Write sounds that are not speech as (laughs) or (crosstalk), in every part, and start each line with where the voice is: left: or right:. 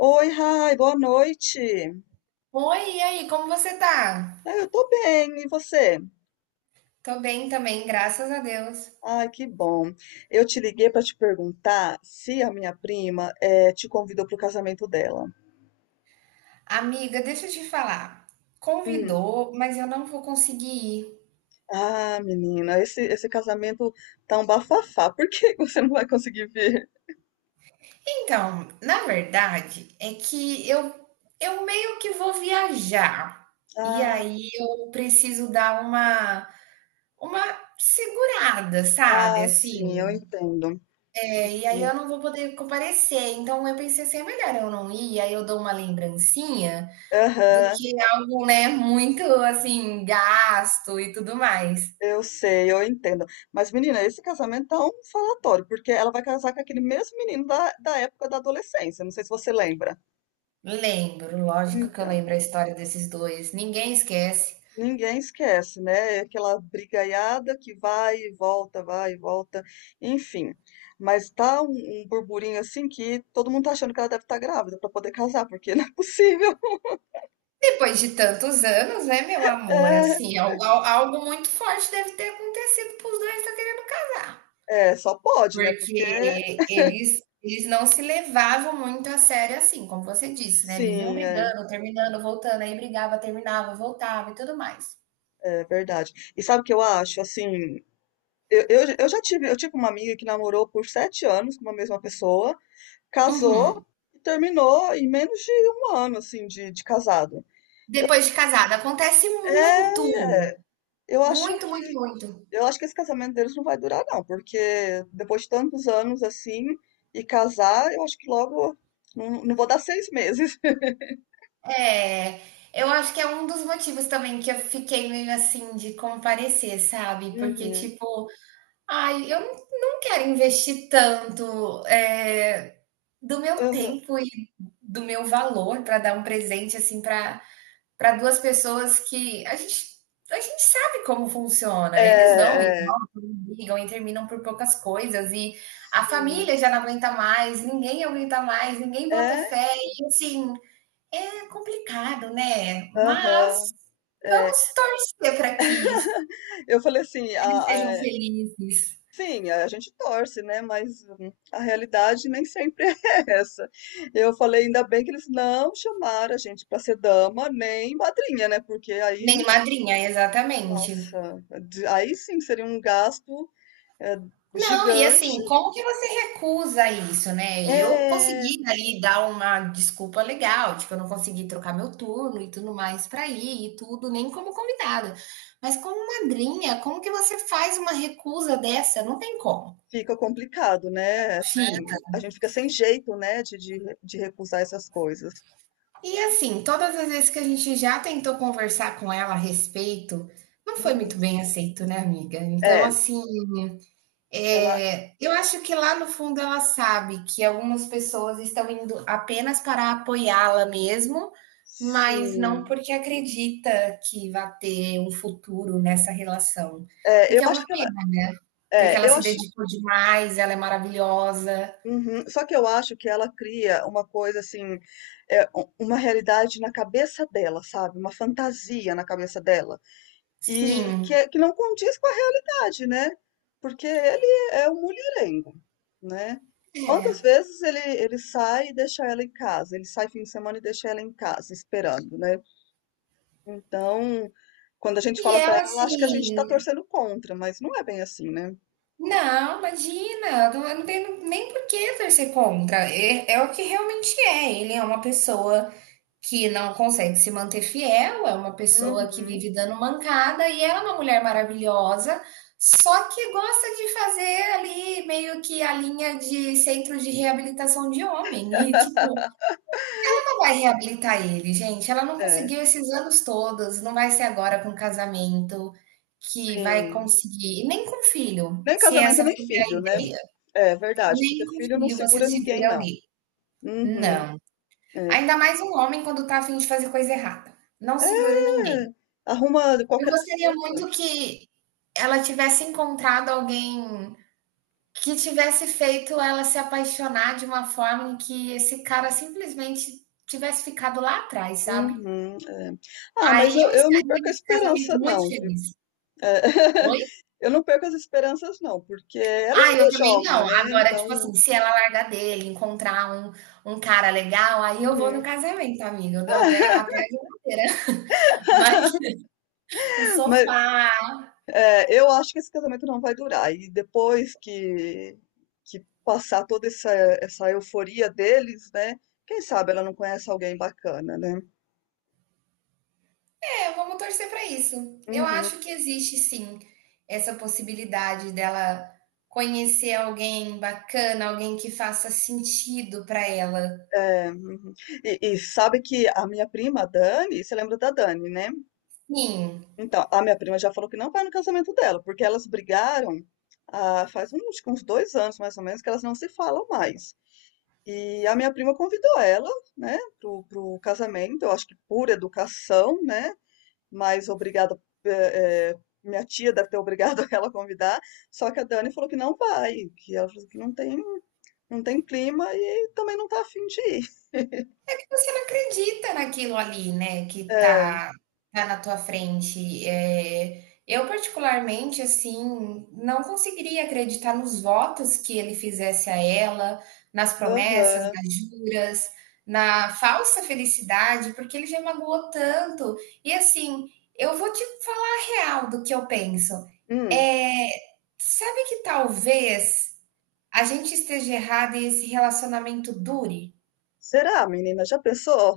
left: Oi, Rai, boa noite.
right: Oi, e aí, como você tá?
left: Ah, eu tô bem, e você?
right: Tô bem também, graças a Deus.
left: Ai, que bom. Eu te liguei pra te perguntar se a minha prima te convidou pro casamento dela.
right: Amiga, deixa eu te falar.
left: Hum.
right: Convidou, mas eu não vou conseguir ir.
left: Ah, menina, esse casamento tá um bafafá. Por que (laughs) você não vai conseguir vir?
right: Então, na verdade, é que eu meio que vou viajar. E
left: Ah,
right: aí eu preciso dar uma segurada, sabe?
left: ah, sim, eu
right: Assim,
left: entendo.
right: é, e aí
left: Uhum.
right: eu não vou poder comparecer. Então eu pensei assim, é melhor eu não ir, aí eu dou uma lembrancinha do
left: Aham,
right: que algo, né, muito assim, gasto e tudo mais.
left: eu sei, eu entendo. Mas, menina, esse casamento tá um falatório, porque ela vai casar com aquele mesmo menino da época da adolescência. Não sei se você lembra.
right: Lembro, lógico que eu
left: Então.
right: lembro a história desses dois, ninguém esquece.
left: Ninguém esquece, né? É aquela brigaiada que vai e volta, enfim. Mas tá um burburinho assim que todo mundo tá achando que ela deve estar grávida pra poder casar, porque (laughs) não é possível. (laughs)
right: Depois de tantos anos, né, meu amor?
left: É,
right: Assim, algo, algo muito forte deve ter acontecido para os dois estar querendo casar.
left: é, só pode, né? Porque
right: Porque eles não se levavam muito a sério assim, como você disse, né? Viviam
left: sim, é,
right: brigando, terminando, voltando, aí brigava, terminava, voltava e tudo mais.
left: é verdade. E sabe o que eu acho? Assim, eu tive uma amiga que namorou por 7 anos com uma mesma pessoa, casou
right: Uhum.
left: e terminou em menos de um ano, assim, de casado.
right: Depois de casada, acontece muito.
left: É, é, eu acho
right: Muito,
left: que
right: muito, muito.
left: Eu acho que esse casamento deles não vai durar, não, porque depois de tantos anos assim, e casar, eu acho que logo. Não vou dar 6 meses. (laughs)
right: É, eu acho que é um dos motivos também que eu fiquei meio assim de comparecer, sabe? Porque,
left: Uhum,
right: tipo, ai, eu não quero investir tanto, do meu
left: uhum.
right: tempo e do meu valor para dar um presente, assim, para para 2 pessoas que a gente sabe como funciona. Eles vão e
left: É, é,
right: voltam, e brigam e terminam por poucas coisas, e a
left: sim.
right: família já não aguenta mais, ninguém aguenta mais, ninguém bota
left: É,
right: fé e, assim, é complicado, né?
left: aham,
right: Mas
left: é.
right: vamos torcer para que
left: (laughs) Eu falei assim,
right: eles sejam felizes.
left: sim, a gente torce, né? Mas a realidade nem sempre (laughs) é essa. Eu falei, ainda bem que eles não chamaram a gente para ser dama nem madrinha, né? Porque aí,
right: Nem madrinha, exatamente.
left: nossa, aí sim seria um gasto é,
right: Não, e
left: gigante.
right: assim, como que você recusa isso, né? Eu
left: É,
right: consegui ali dar uma desculpa legal, tipo, eu não consegui trocar meu turno e tudo mais para ir e tudo, nem como convidada. Mas como madrinha, como que você faz uma recusa dessa? Não tem como.
left: fica complicado, né? Assim,
right: Sim.
left: a gente fica sem jeito, né, de recusar essas coisas.
right: E assim, todas as vezes que a gente já tentou conversar com ela a respeito, não foi muito
left: Uhum.
right: bem aceito, né, amiga? Então,
left: É,
right: assim,
left: ela,
right: é, eu acho que lá no fundo ela sabe que algumas pessoas estão indo apenas para apoiá-la mesmo, mas não
left: sim.
right: porque acredita que vai ter um futuro nessa relação.
left: É,
right: O
left: eu
right: que é
left: acho
right: uma
left: que ela,
right: pena, porque ela
left: eu
right: se
left: acho,
right: dedicou demais, ela é maravilhosa.
left: uhum. Só que eu acho que ela cria uma coisa assim, uma realidade na cabeça dela, sabe? Uma fantasia na cabeça dela. E que,
right: Sim,
left: que não condiz com a realidade, né? Porque ele é um mulherengo, né?
right: é.
left: Quantas vezes ele sai e deixa ela em casa? Ele sai fim de semana e deixa ela em casa, esperando, né? Então, quando a gente
right: E
left: fala pra
right: ela,
left: ela, ela acha que a gente tá
right: assim,
left: torcendo contra, mas não é bem assim, né?
right: não, imagina, eu não tenho nem por que torcer contra. É, é o que realmente é. Ele é uma pessoa que não consegue se manter fiel, é uma pessoa que
left: Uhum,
right: vive dando mancada e ela é uma mulher maravilhosa, só que gosta de fazer ali meio que a linha de centro de reabilitação de homem. E tipo, vai reabilitar ele, gente. Ela não
left: é,
right: conseguiu esses anos todos, não vai ser agora com casamento que vai
left: sim.
right: conseguir, e nem com filho,
left: Nem
right: se
left: casamento,
right: essa
left: nem
right: foi a
left: filho, né?
right: ideia.
left: É verdade, porque
right: Nem com
left: filho não
right: filho você
left: segura ninguém,
right: segura
left: não.
right: alguém.
left: Uhum,
right: Não.
left: é.
right: Ainda mais um homem quando tá a fim de fazer coisa errada. Não segura
left: É,
right: ninguém.
left: arruma
right: Eu
left: qualquer
right: gostaria
left: desculpa.
right: muito que ela tivesse encontrado alguém que tivesse feito ela se apaixonar de uma forma em que esse cara simplesmente tivesse ficado lá atrás, sabe?
left: Uhum, é. Ah, mas
right: Aí
left: eu,
right: eu
left: eu não
right: estaria
left: perco a
right: nesse casamento
left: esperança
right: muito
left: não, viu?
right: feliz.
left: É.
right: Oi?
left: (laughs) Eu não perco as esperanças não, porque ela
right: Ah,
left: ainda
right: eu
left: é
right: também
left: jovem,
right: não.
left: né?
right: Agora,
left: Então,
right: tipo assim, se ela largar dele, encontrar um, um cara legal, aí eu vou no
left: uhum.
right: casamento, amiga. Eu dou até, até a geladeira. (laughs) Mas
left: (laughs)
right: o
left: Mas
right: sofá.
left: é, eu acho que esse casamento não vai durar. E depois que passar toda essa euforia deles, né? Quem sabe ela não conhece alguém bacana, né?
right: É, vamos torcer pra isso. Eu
left: Uhum,
right: acho que existe sim essa possibilidade dela conhecer alguém bacana, alguém que faça sentido pra ela.
left: é, uhum. E sabe que a minha prima, a Dani, você lembra da Dani, né?
right: Sim.
left: Então, a minha prima já falou que não vai no casamento dela, porque elas brigaram, ah, faz uns, acho que uns 2 anos mais ou menos que elas não se falam mais. E a minha prima convidou ela, né, pro casamento, eu acho que por educação, né, mas obrigada, eh, eh, minha tia deve ter obrigado (laughs) ela a convidar, só que a Dani falou que não vai, que ela falou que não tem clima e também não tá afim de ir.
right: Você não acredita naquilo ali, né, que
left: É,
right: tá na tua frente. Eu particularmente, assim, não conseguiria acreditar nos votos que ele fizesse a ela, nas promessas,
left: aham.
right: nas juras, na falsa felicidade, porque ele já magoou tanto. E assim, eu vou te falar a real do que eu penso.
left: Hum.
right: Eh, sabe que talvez a gente esteja errado e esse relacionamento dure?
left: Será, menina? Já pensou?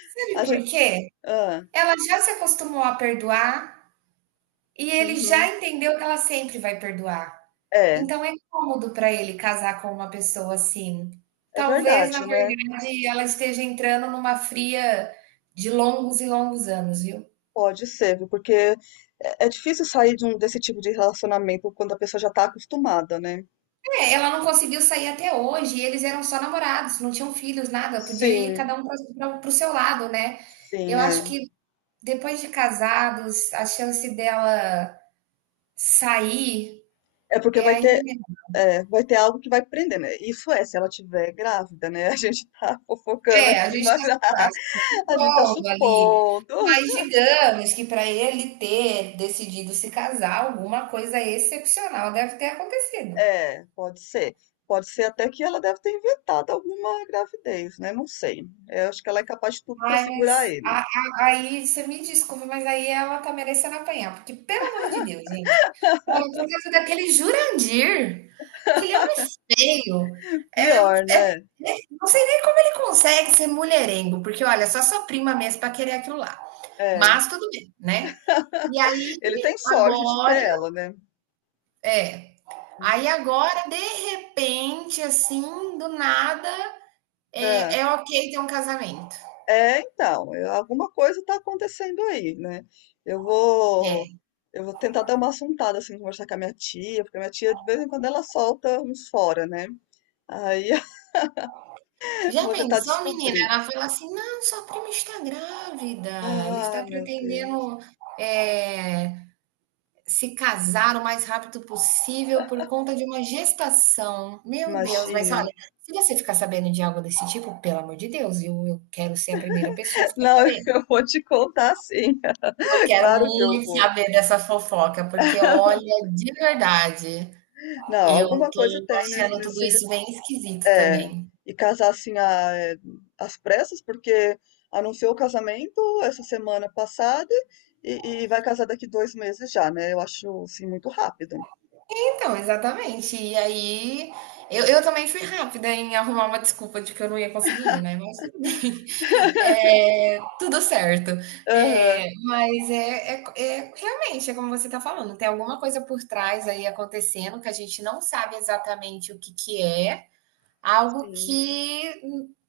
right: Sabe
left: A gente,
right: por quê?
left: ah,
right: Ela já se acostumou a perdoar e ele já
left: uhum.
right: entendeu que ela sempre vai perdoar.
left: É,
right: Então é cômodo para ele casar com uma pessoa assim.
left: é
right: Talvez, na
left: verdade, né?
right: verdade, ela esteja entrando numa fria de longos e longos anos, viu?
left: Pode ser, viu? Porque é difícil sair de desse tipo de relacionamento quando a pessoa já está acostumada, né?
right: É, ela não conseguiu sair até hoje, e eles eram só namorados, não tinham filhos, nada, podia ir cada
left: Sim,
right: um para o seu lado, né?
left: sim,
right: Eu
left: é.
right: acho que depois de casados, a chance dela sair
left: É porque
right: é
left: vai
right: ainda
left: ter,
right: menor.
left: é, vai ter algo que vai prender, né? Isso é, se ela tiver grávida, né? (laughs) A gente tá fofocando
right: É, a
left: aqui,
right: gente
left: mas
right: tá.
left: (laughs) a gente tá
right: Solo ali.
left: supondo.
right: Mas digamos que para ele ter decidido se casar, alguma coisa excepcional deve ter acontecido.
left: É, pode ser. Pode ser até que ela deve ter inventado alguma gravidez, né? Não sei. Eu acho que ela é capaz de tudo para segurar
right: Mas
left: ele.
right: aí você me desculpa, mas aí ela tá merecendo apanhar, porque pelo amor de Deus, gente, olha, por causa daquele Jurandir, aquele homem feio,
left: Pior, né?
right: não sei nem como ele consegue ser mulherengo, porque olha, só sua prima mesmo para querer aquilo lá.
left: É.
right: Mas tudo bem, né? E aí,
left: Ele tem sorte de
right: agora,
left: ter ela, né.
right: aí
left: Hum.
right: agora, de repente, assim, do nada, é,
left: Hã.
right: é ok ter um casamento.
left: É, então, alguma coisa tá acontecendo aí, né. Eu vou
right: É.
left: eu vou tentar dar uma assuntada, assim, conversar com a minha tia, porque a minha tia de vez em quando ela solta uns fora, né. Aí (laughs) eu
right: Já
left: vou tentar
right: pensou, menina?
left: descobrir.
right: Ela fala assim: não, sua prima está grávida, ela
left: Ah,
right: está
left: meu Deus,
right: pretendendo, é, se casar o mais rápido possível por conta de uma gestação. Meu Deus, mas
left: imagina.
right: olha, se você ficar sabendo de algo desse tipo, pelo amor de Deus, eu quero ser a primeira pessoa a ficar
left: Não, (laughs)
right: sabendo.
left: eu vou te contar sim.
right: Eu
left: (laughs)
right: quero
left: Claro que eu
right: muito
left: vou.
right: saber dessa fofoca, porque olha, de verdade.
left: Não,
right: Eu
left: alguma coisa
right: tô
left: tem nesse
right: achando tudo
left: nesse
right: isso bem esquisito
left: É,
right: também.
left: e casar assim às pressas, porque anunciou o casamento essa semana passada e vai casar daqui 2 meses já, né? Eu acho assim muito rápido.
right: Então, exatamente. E aí, eu também fui rápida em arrumar uma desculpa de que eu não ia conseguir ir, né? Mas tudo bem. (laughs) É, tudo certo.
left: Aham,
right: É, mas realmente, é como você está falando, tem alguma coisa por trás aí acontecendo que a gente não sabe exatamente o que que é. Algo
left: sim.
right: que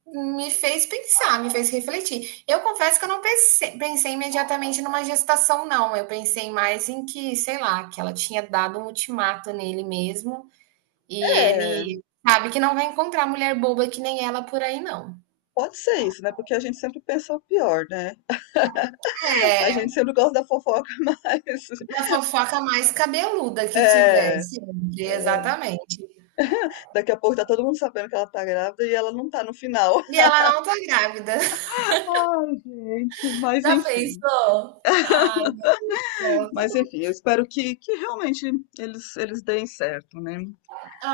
right: me fez pensar, me fez refletir. Eu confesso que eu não pense- pensei, imediatamente, numa gestação, não. Eu pensei mais em que, sei lá, que ela tinha dado um ultimato nele mesmo e
left: É,
right: ele sabe que não vai encontrar mulher boba que nem ela por aí, não.
left: pode ser isso, né? Porque a gente sempre pensa o pior, né? A gente sempre gosta da fofoca, (laughs) mas
right: A fofoca mais cabeluda que
left: é,
right: tivesse,
left: é,
right: exatamente.
left: daqui a pouco tá todo mundo sabendo que ela tá grávida e ela não tá no final.
right: E ela não tá grávida.
left: (laughs) Ai, gente,
right: (laughs)
left: mas
right: Já
left: enfim.
right: pensou? Ai, céu,
left: Mas
right: tô.
left: enfim, eu espero que realmente eles deem certo, né?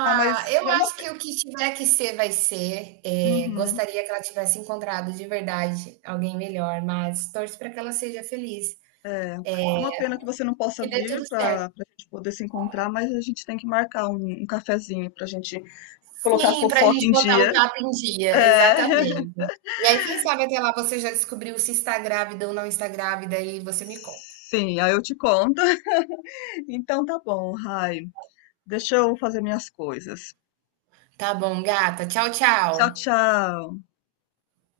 left: Ah, mas
right: eu
left: é uma
right: acho
left: pena.
right: que o que tiver que ser, vai ser. É,
left: Uhum.
right: gostaria que ela tivesse encontrado de verdade alguém melhor, mas torço para que ela seja feliz,
left: É, é uma pena que você não possa
right: que dê
left: vir
right: tudo certo.
left: para a gente poder se encontrar, mas a gente tem que marcar um cafezinho para a gente colocar a
right: Sim, para a
left: fofoca
right: gente
left: em
right: botar o
left: dia.
right: papo em dia,
left: É, (laughs)
right: exatamente. E aí, quem sabe até lá você já descobriu se está grávida ou não está grávida e você me conta.
left: sim, aí eu te conto. (laughs) Então tá bom, Rai. Deixa eu fazer minhas coisas.
right: Tá bom, gata. Tchau,
left: Tchau,
right: tchau.
left: tchau.